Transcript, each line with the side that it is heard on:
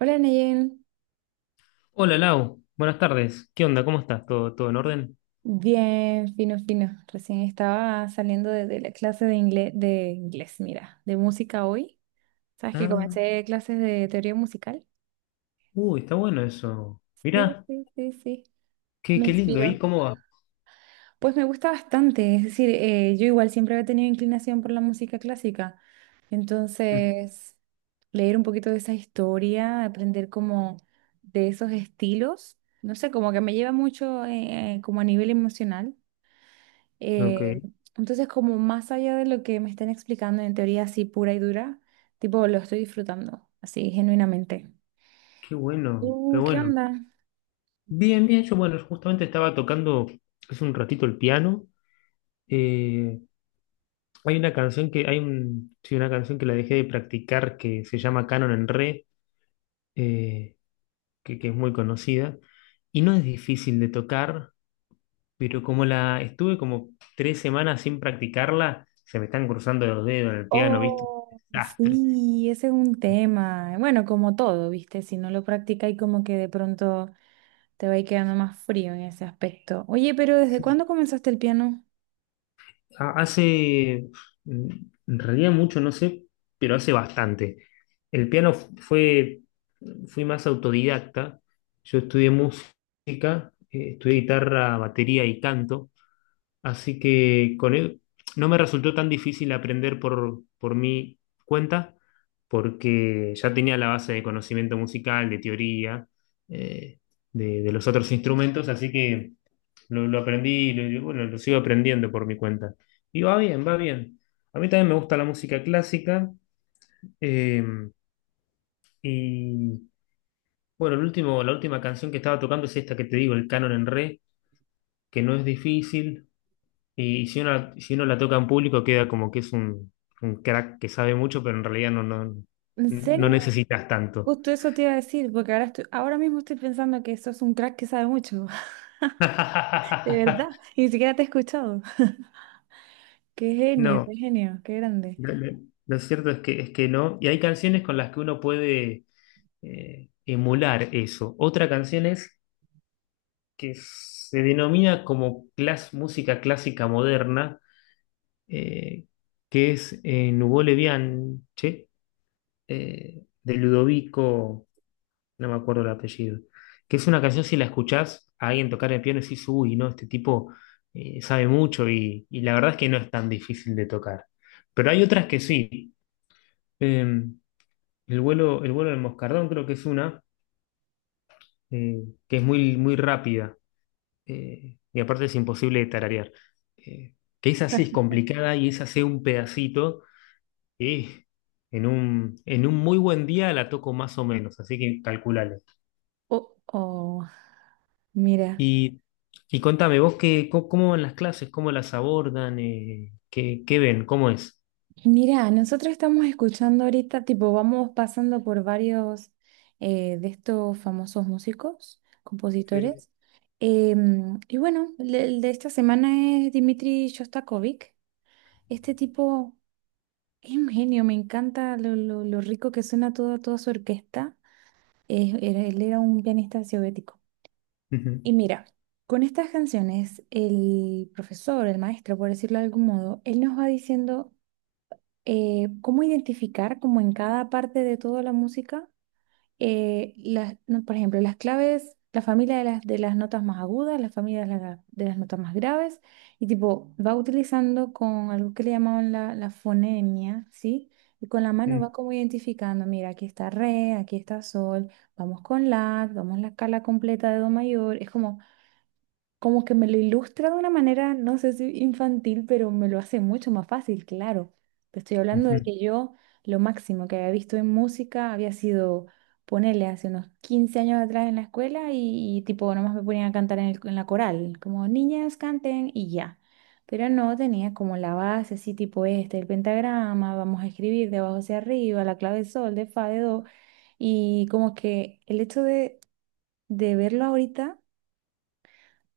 right: Hola Neyen,
left: Hola Lau, buenas tardes. ¿Qué onda? ¿Cómo estás? ¿Todo en orden?
right: bien, fino, fino. Recién estaba saliendo de la clase de inglés, mira, de música hoy. ¿Sabes que
left: Ah,
right: comencé clases de teoría musical?
left: uy, está bueno eso.
right: Sí,
left: Mirá,
right: sí, sí, sí.
left: qué,
right: Me
left: qué lindo.
right: inspiró.
left: ¿Y cómo va?
right: Pues me gusta bastante, es decir, yo igual siempre había tenido inclinación por la música clásica.
left: Mm.
right: Entonces, leer un poquito de esa historia, aprender como de esos estilos, no sé, como que me lleva mucho como a nivel emocional.
left: Ok,
right: Eh, entonces, como más allá de lo que me estén explicando en teoría así pura y dura, tipo, lo estoy disfrutando, así, genuinamente.
left: qué bueno, qué
right: ¿Qué
left: bueno.
right: onda?
left: Bien, bien, yo bueno, justamente estaba tocando hace un ratito el piano. Eh, Hay una canción hay un, sí, una canción que la dejé de practicar que se llama Canon en Re, eh, que es muy conocida. Y no es difícil de tocar, pero como la estuve como tres semanas sin practicarla, se me están cruzando los dedos en el piano, ¿viste?
right: Oh,
left: Desastre.
right: sí, ese es un tema. Bueno, como todo, ¿viste? Si no lo practica y como que de pronto te va a ir quedando más frío en ese aspecto. Oye, pero ¿desde cuándo comenzaste el piano?
left: Hace, mm, en realidad mucho, no sé, pero hace bastante. El piano fue, fui más autodidacta. Yo estudié música, estudié guitarra, batería y canto. Así que con él no me resultó tan difícil aprender por mi cuenta, porque ya tenía la base de conocimiento musical, de teoría, eh, de los otros instrumentos, así que lo aprendí, bueno, lo sigo aprendiendo por mi cuenta. Y va bien, va bien. A mí también me gusta la música clásica. eh, y bueno, la última canción que estaba tocando es esta que te digo, el canon en re, que no es difícil. Y si uno, si uno la toca en público queda como que es un crack que sabe mucho, pero en realidad no, no,
right: ¿En
left: no
right: serio?
left: necesitas tanto.
right: Justo eso te iba a decir, porque ahora estoy, ahora mismo estoy pensando que sos un crack que sabe mucho, de verdad, ni siquiera te he escuchado. Qué genio,
left: No,
right: qué genio, qué grande.
left: lo, lo- lo cierto es es que no. Y hay canciones con las que uno puede emular eso. Otra canción es que se denomina como música clásica moderna, eh, que es Nuvole Bianche, de Ludovico. No me acuerdo el apellido, que es una canción si la escuchás a alguien tocar el piano y decís, uy, no, este tipo sabe mucho y la verdad es que no es tan difícil de tocar. Pero hay otras que sí. Eh, el vuelo, el vuelo del moscardón creo que es una eh, que es muy, muy rápida, y aparte es imposible de tararear. Eh, que esa sí es complicada y esa hace un pedacito y en un muy buen día la toco más o menos, así que calculale.
right: Oh, oh, mira,
left: Y, y contame, vos qué, cómo van las clases, cómo las abordan, qué, qué ven, cómo es.
right: mira, nosotros estamos escuchando ahorita, tipo, vamos pasando por varios de estos famosos músicos,
left: Sí.
right: compositores. Y bueno, el de esta semana es Dmitri Shostakovich. Este tipo es un genio, me encanta lo, lo rico que suena toda, toda su orquesta. Él era un pianista soviético.
left: Ujú,
right: Y mira, con estas canciones, el profesor, el maestro, por decirlo de algún modo, él nos va diciendo cómo identificar como en cada parte de toda la música, las, no, por ejemplo, las claves, la familia de las notas más agudas, la familia de, de las notas más graves, y tipo, va utilizando con algo que le llamaban la, la fonemia, ¿sí? Y con la mano
left: ujú,
right: va como identificando, mira, aquí está re, aquí está sol, vamos con la, vamos la escala completa de do mayor, es como como que me lo ilustra de una manera, no sé si infantil, pero me lo hace mucho más fácil, claro. Te estoy hablando
left: ujú.
right: de que yo lo máximo que había visto en música había sido ponerle hace unos 15 años atrás en la escuela y tipo nomás me ponían a cantar en, en la coral, como niñas canten y ya. Pero no tenía como la base así tipo este, el pentagrama, vamos a escribir de abajo hacia arriba, la clave de sol, de fa, de do, y como que el hecho de verlo ahorita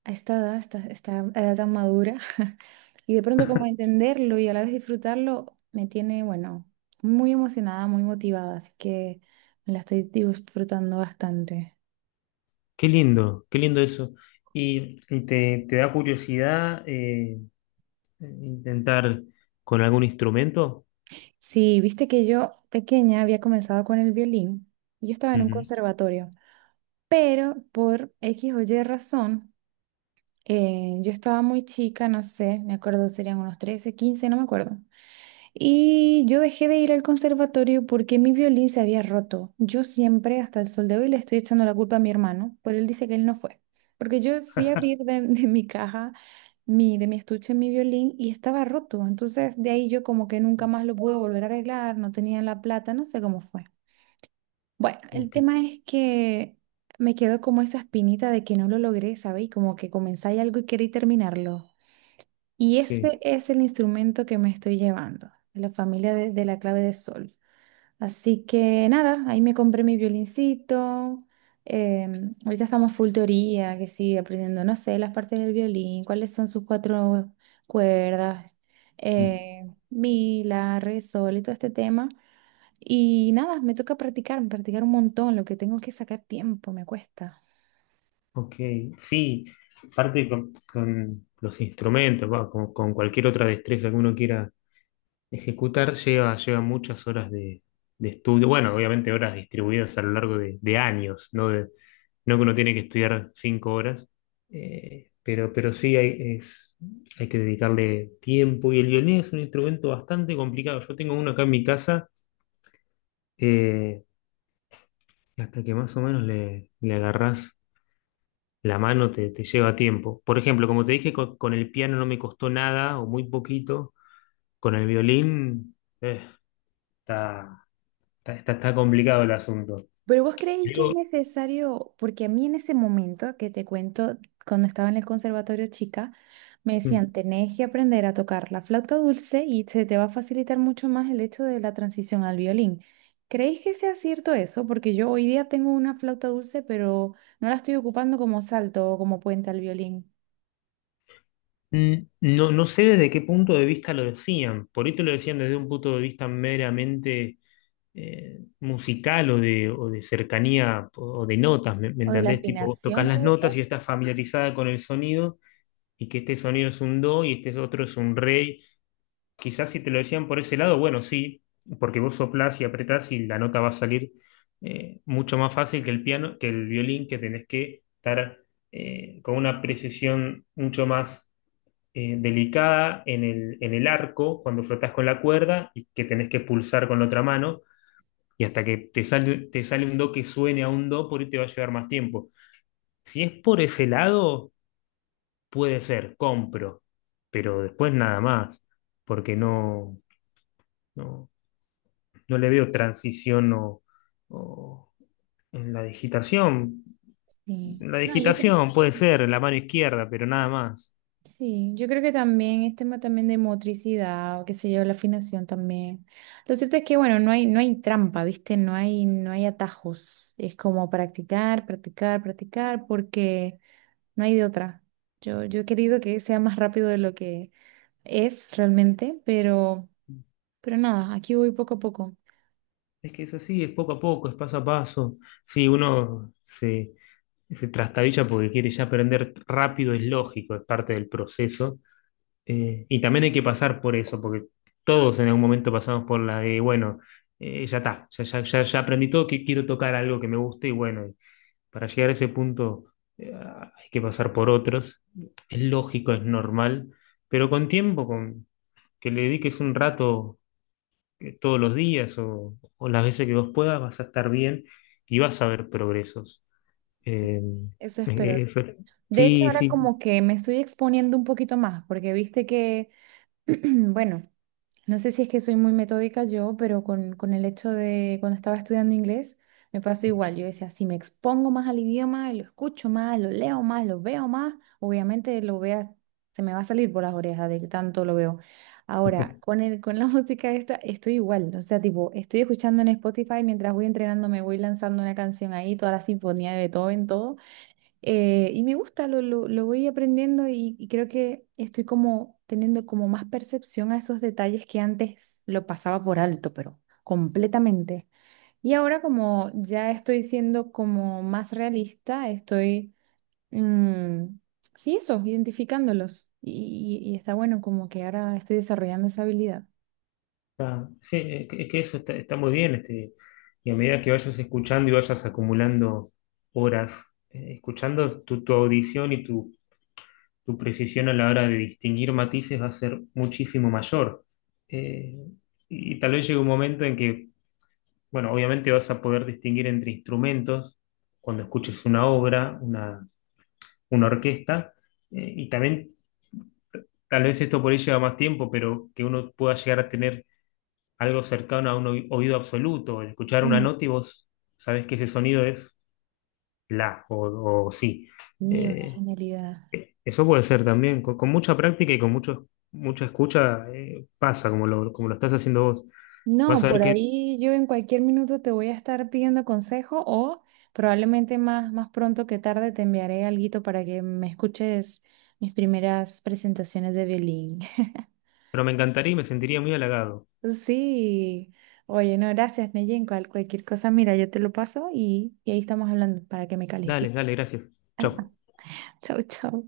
right: a esta edad, esta edad tan madura, y de pronto como entenderlo y a la vez disfrutarlo, me tiene, bueno, muy emocionada, muy motivada, así que me la estoy disfrutando bastante.
left: Qué lindo eso. Y te, te da curiosidad intentar con algún instrumento?
right: Sí, viste que yo pequeña había comenzado con el violín, yo estaba en un
left: Ujú.
right: conservatorio, pero por X o Y razón, yo estaba muy chica, no sé, me acuerdo, serían unos 13 15 no me acuerdo. Y yo dejé de ir al conservatorio porque mi violín se había roto. Yo siempre, hasta el sol de hoy, le estoy echando la culpa a mi hermano, pero él dice que él no fue. Porque yo fui a abrir de, de mi caja, mi, de mi estuche, mi violín y estaba roto. Entonces de ahí yo como que nunca más lo pude volver a arreglar, no tenía la plata, no sé cómo fue. Bueno, el
left: Ok,
right: tema es que me quedó como esa espinita de que no lo logré, ¿sabéis? Como que comenzáis algo y queréis terminarlo. Y
left: sí,
right: ese es el instrumento que me estoy llevando, de la familia de la clave de sol. Así que nada, ahí me compré mi violincito. Em, ahorita estamos full teoría, que sí, aprendiendo, no sé, las partes del violín, cuáles son sus 4 cuerdas,
left: mm,
right: mi, la, re, sol y todo este tema. Y nada, me toca practicar, practicar un montón, lo que tengo es que sacar tiempo, me cuesta.
left: ok, sí. Aparte con los instrumentos, va, con cualquier otra destreza que uno quiera ejecutar lleva, lleva muchas horas de estudio, bueno, obviamente horas distribuidas a lo largo de años, ¿no? No que uno tiene que estudiar cinco horas, pero sí hay, hay que dedicarle tiempo y el violín es un instrumento bastante complicado. Yo tengo uno acá en mi casa, eh, y hasta que más o menos le agarrás la mano te lleva tiempo. Por ejemplo, como te dije, con el piano no me costó nada o muy poquito, con el violín... eh, Está, está complicado el asunto.
right: Pero vos creéis que es
left: Digo,
right: necesario, porque a mí en ese momento que te cuento, cuando estaba en el conservatorio chica, me
left: mm.
right: decían, tenés que aprender a tocar la flauta dulce y se te va a facilitar mucho más el hecho de la transición al violín. ¿Creéis que sea cierto eso? Porque yo hoy día tengo una flauta dulce, pero no la estoy ocupando como salto o como puente al violín.
left: mm, no, no sé desde qué punto de vista lo decían. Por ahí te lo decían desde un punto de vista meramente musical o de cercanía o de notas, ¿me, me
right: O de la
left: entendés? Tipo, vos tocas
right: afinación,
left: las
right: puede ser.
left: notas y estás familiarizada con el sonido y que este sonido es un do y este otro es un re. Quizás si te lo decían por ese lado, bueno, sí, porque vos soplás y apretás y la nota va a salir mucho más fácil que el piano, que el violín, que tenés que estar con una precisión mucho más delicada en en el arco cuando frotás con la cuerda y que tenés que pulsar con la otra mano. Y hasta que te sale un do que suene a un do, por ahí te va a llevar más tiempo. Si es por ese lado, puede ser, compro, pero después nada más, porque no, no, no le veo transición o en la digitación.
right: Sí.
left: La
right: No, yo creo.
left: digitación puede ser la mano izquierda, pero nada más.
right: Sí, yo creo que también es tema también de motricidad o qué sé yo, la afinación también. Lo cierto es que, bueno, no hay, no hay trampa, ¿viste? No hay, no hay atajos. Es como practicar, practicar, practicar, porque no hay de otra. Yo he querido que sea más rápido de lo que es realmente, pero nada, aquí voy poco a poco.
left: Es que es así, es poco a poco, es paso a paso. Si uno se, se trastabilla porque quiere ya aprender rápido, es lógico, es parte del proceso. Y también hay que pasar por eso, porque todos en algún momento pasamos por la de, bueno, ya está, ya, ya, ya, ya aprendí todo, que quiero tocar algo que me guste y bueno, para llegar a ese punto hay que pasar por otros. Es lógico, es normal, pero con tiempo, con que le dediques un rato, todos los días o las veces que vos puedas, vas a estar bien y vas a ver progresos. Em,
right: Eso
left: Eh,
right: espero.
left: Sí,
right: De hecho,
left: sí,
right: ahora
left: sí,
right: como que me estoy exponiendo un poquito más, porque viste que, bueno. No sé si es que soy muy metódica yo, pero con el hecho de cuando estaba estudiando inglés, me pasó igual. Yo decía, si me expongo más al idioma, lo escucho más, lo leo más, lo veo más, obviamente lo vea, se me va a salir por las orejas de que tanto lo veo. Ahora, con el, con la música esta, estoy igual. O sea, tipo, estoy escuchando en Spotify mientras voy entrenando, me voy lanzando una canción ahí, toda la sinfonía de Beethoven, todo. Y me gusta, lo voy aprendiendo y creo que estoy como teniendo como más percepción a esos detalles que antes lo pasaba por alto, pero completamente. Y ahora como ya estoy siendo como más realista, estoy, mm, sí, eso, identificándolos. Y, y está bueno como que ahora estoy desarrollando esa habilidad.
left: sí, es que eso está, está muy bien. Este, y a medida que vayas escuchando y vayas acumulando horas, escuchando tu audición y tu tu precisión a la hora de distinguir matices va a ser muchísimo mayor. Eh, y tal vez llegue un momento en que, bueno, obviamente vas a poder distinguir entre instrumentos cuando escuches una orquesta, y también tal vez esto por ahí lleva más tiempo, pero que uno pueda llegar a tener algo cercano a un oído absoluto, el escuchar una
right: Mm.
left: nota y vos sabés que ese sonido es la o sí.
right: Y una
left: Eh,
right: genialidad.
left: Eso puede ser también, con mucha práctica y con mucho, mucha escucha, pasa, como lo estás haciendo vos.
right: No,
left: Vas a ver
right: por
left: que,
right: ahí yo en cualquier minuto te voy a estar pidiendo consejo o probablemente más, más pronto que tarde te enviaré alguito para que me escuches mis primeras presentaciones de violín.
left: pero me encantaría y me sentiría muy halagado.
right: Sí, oye, no, gracias, Neyen. Cual, cualquier cosa, mira, yo te lo paso y ahí estamos hablando para que me
left: Dale, dale,
right: califiques.
left: gracias. Chau.
right: Chau, chau.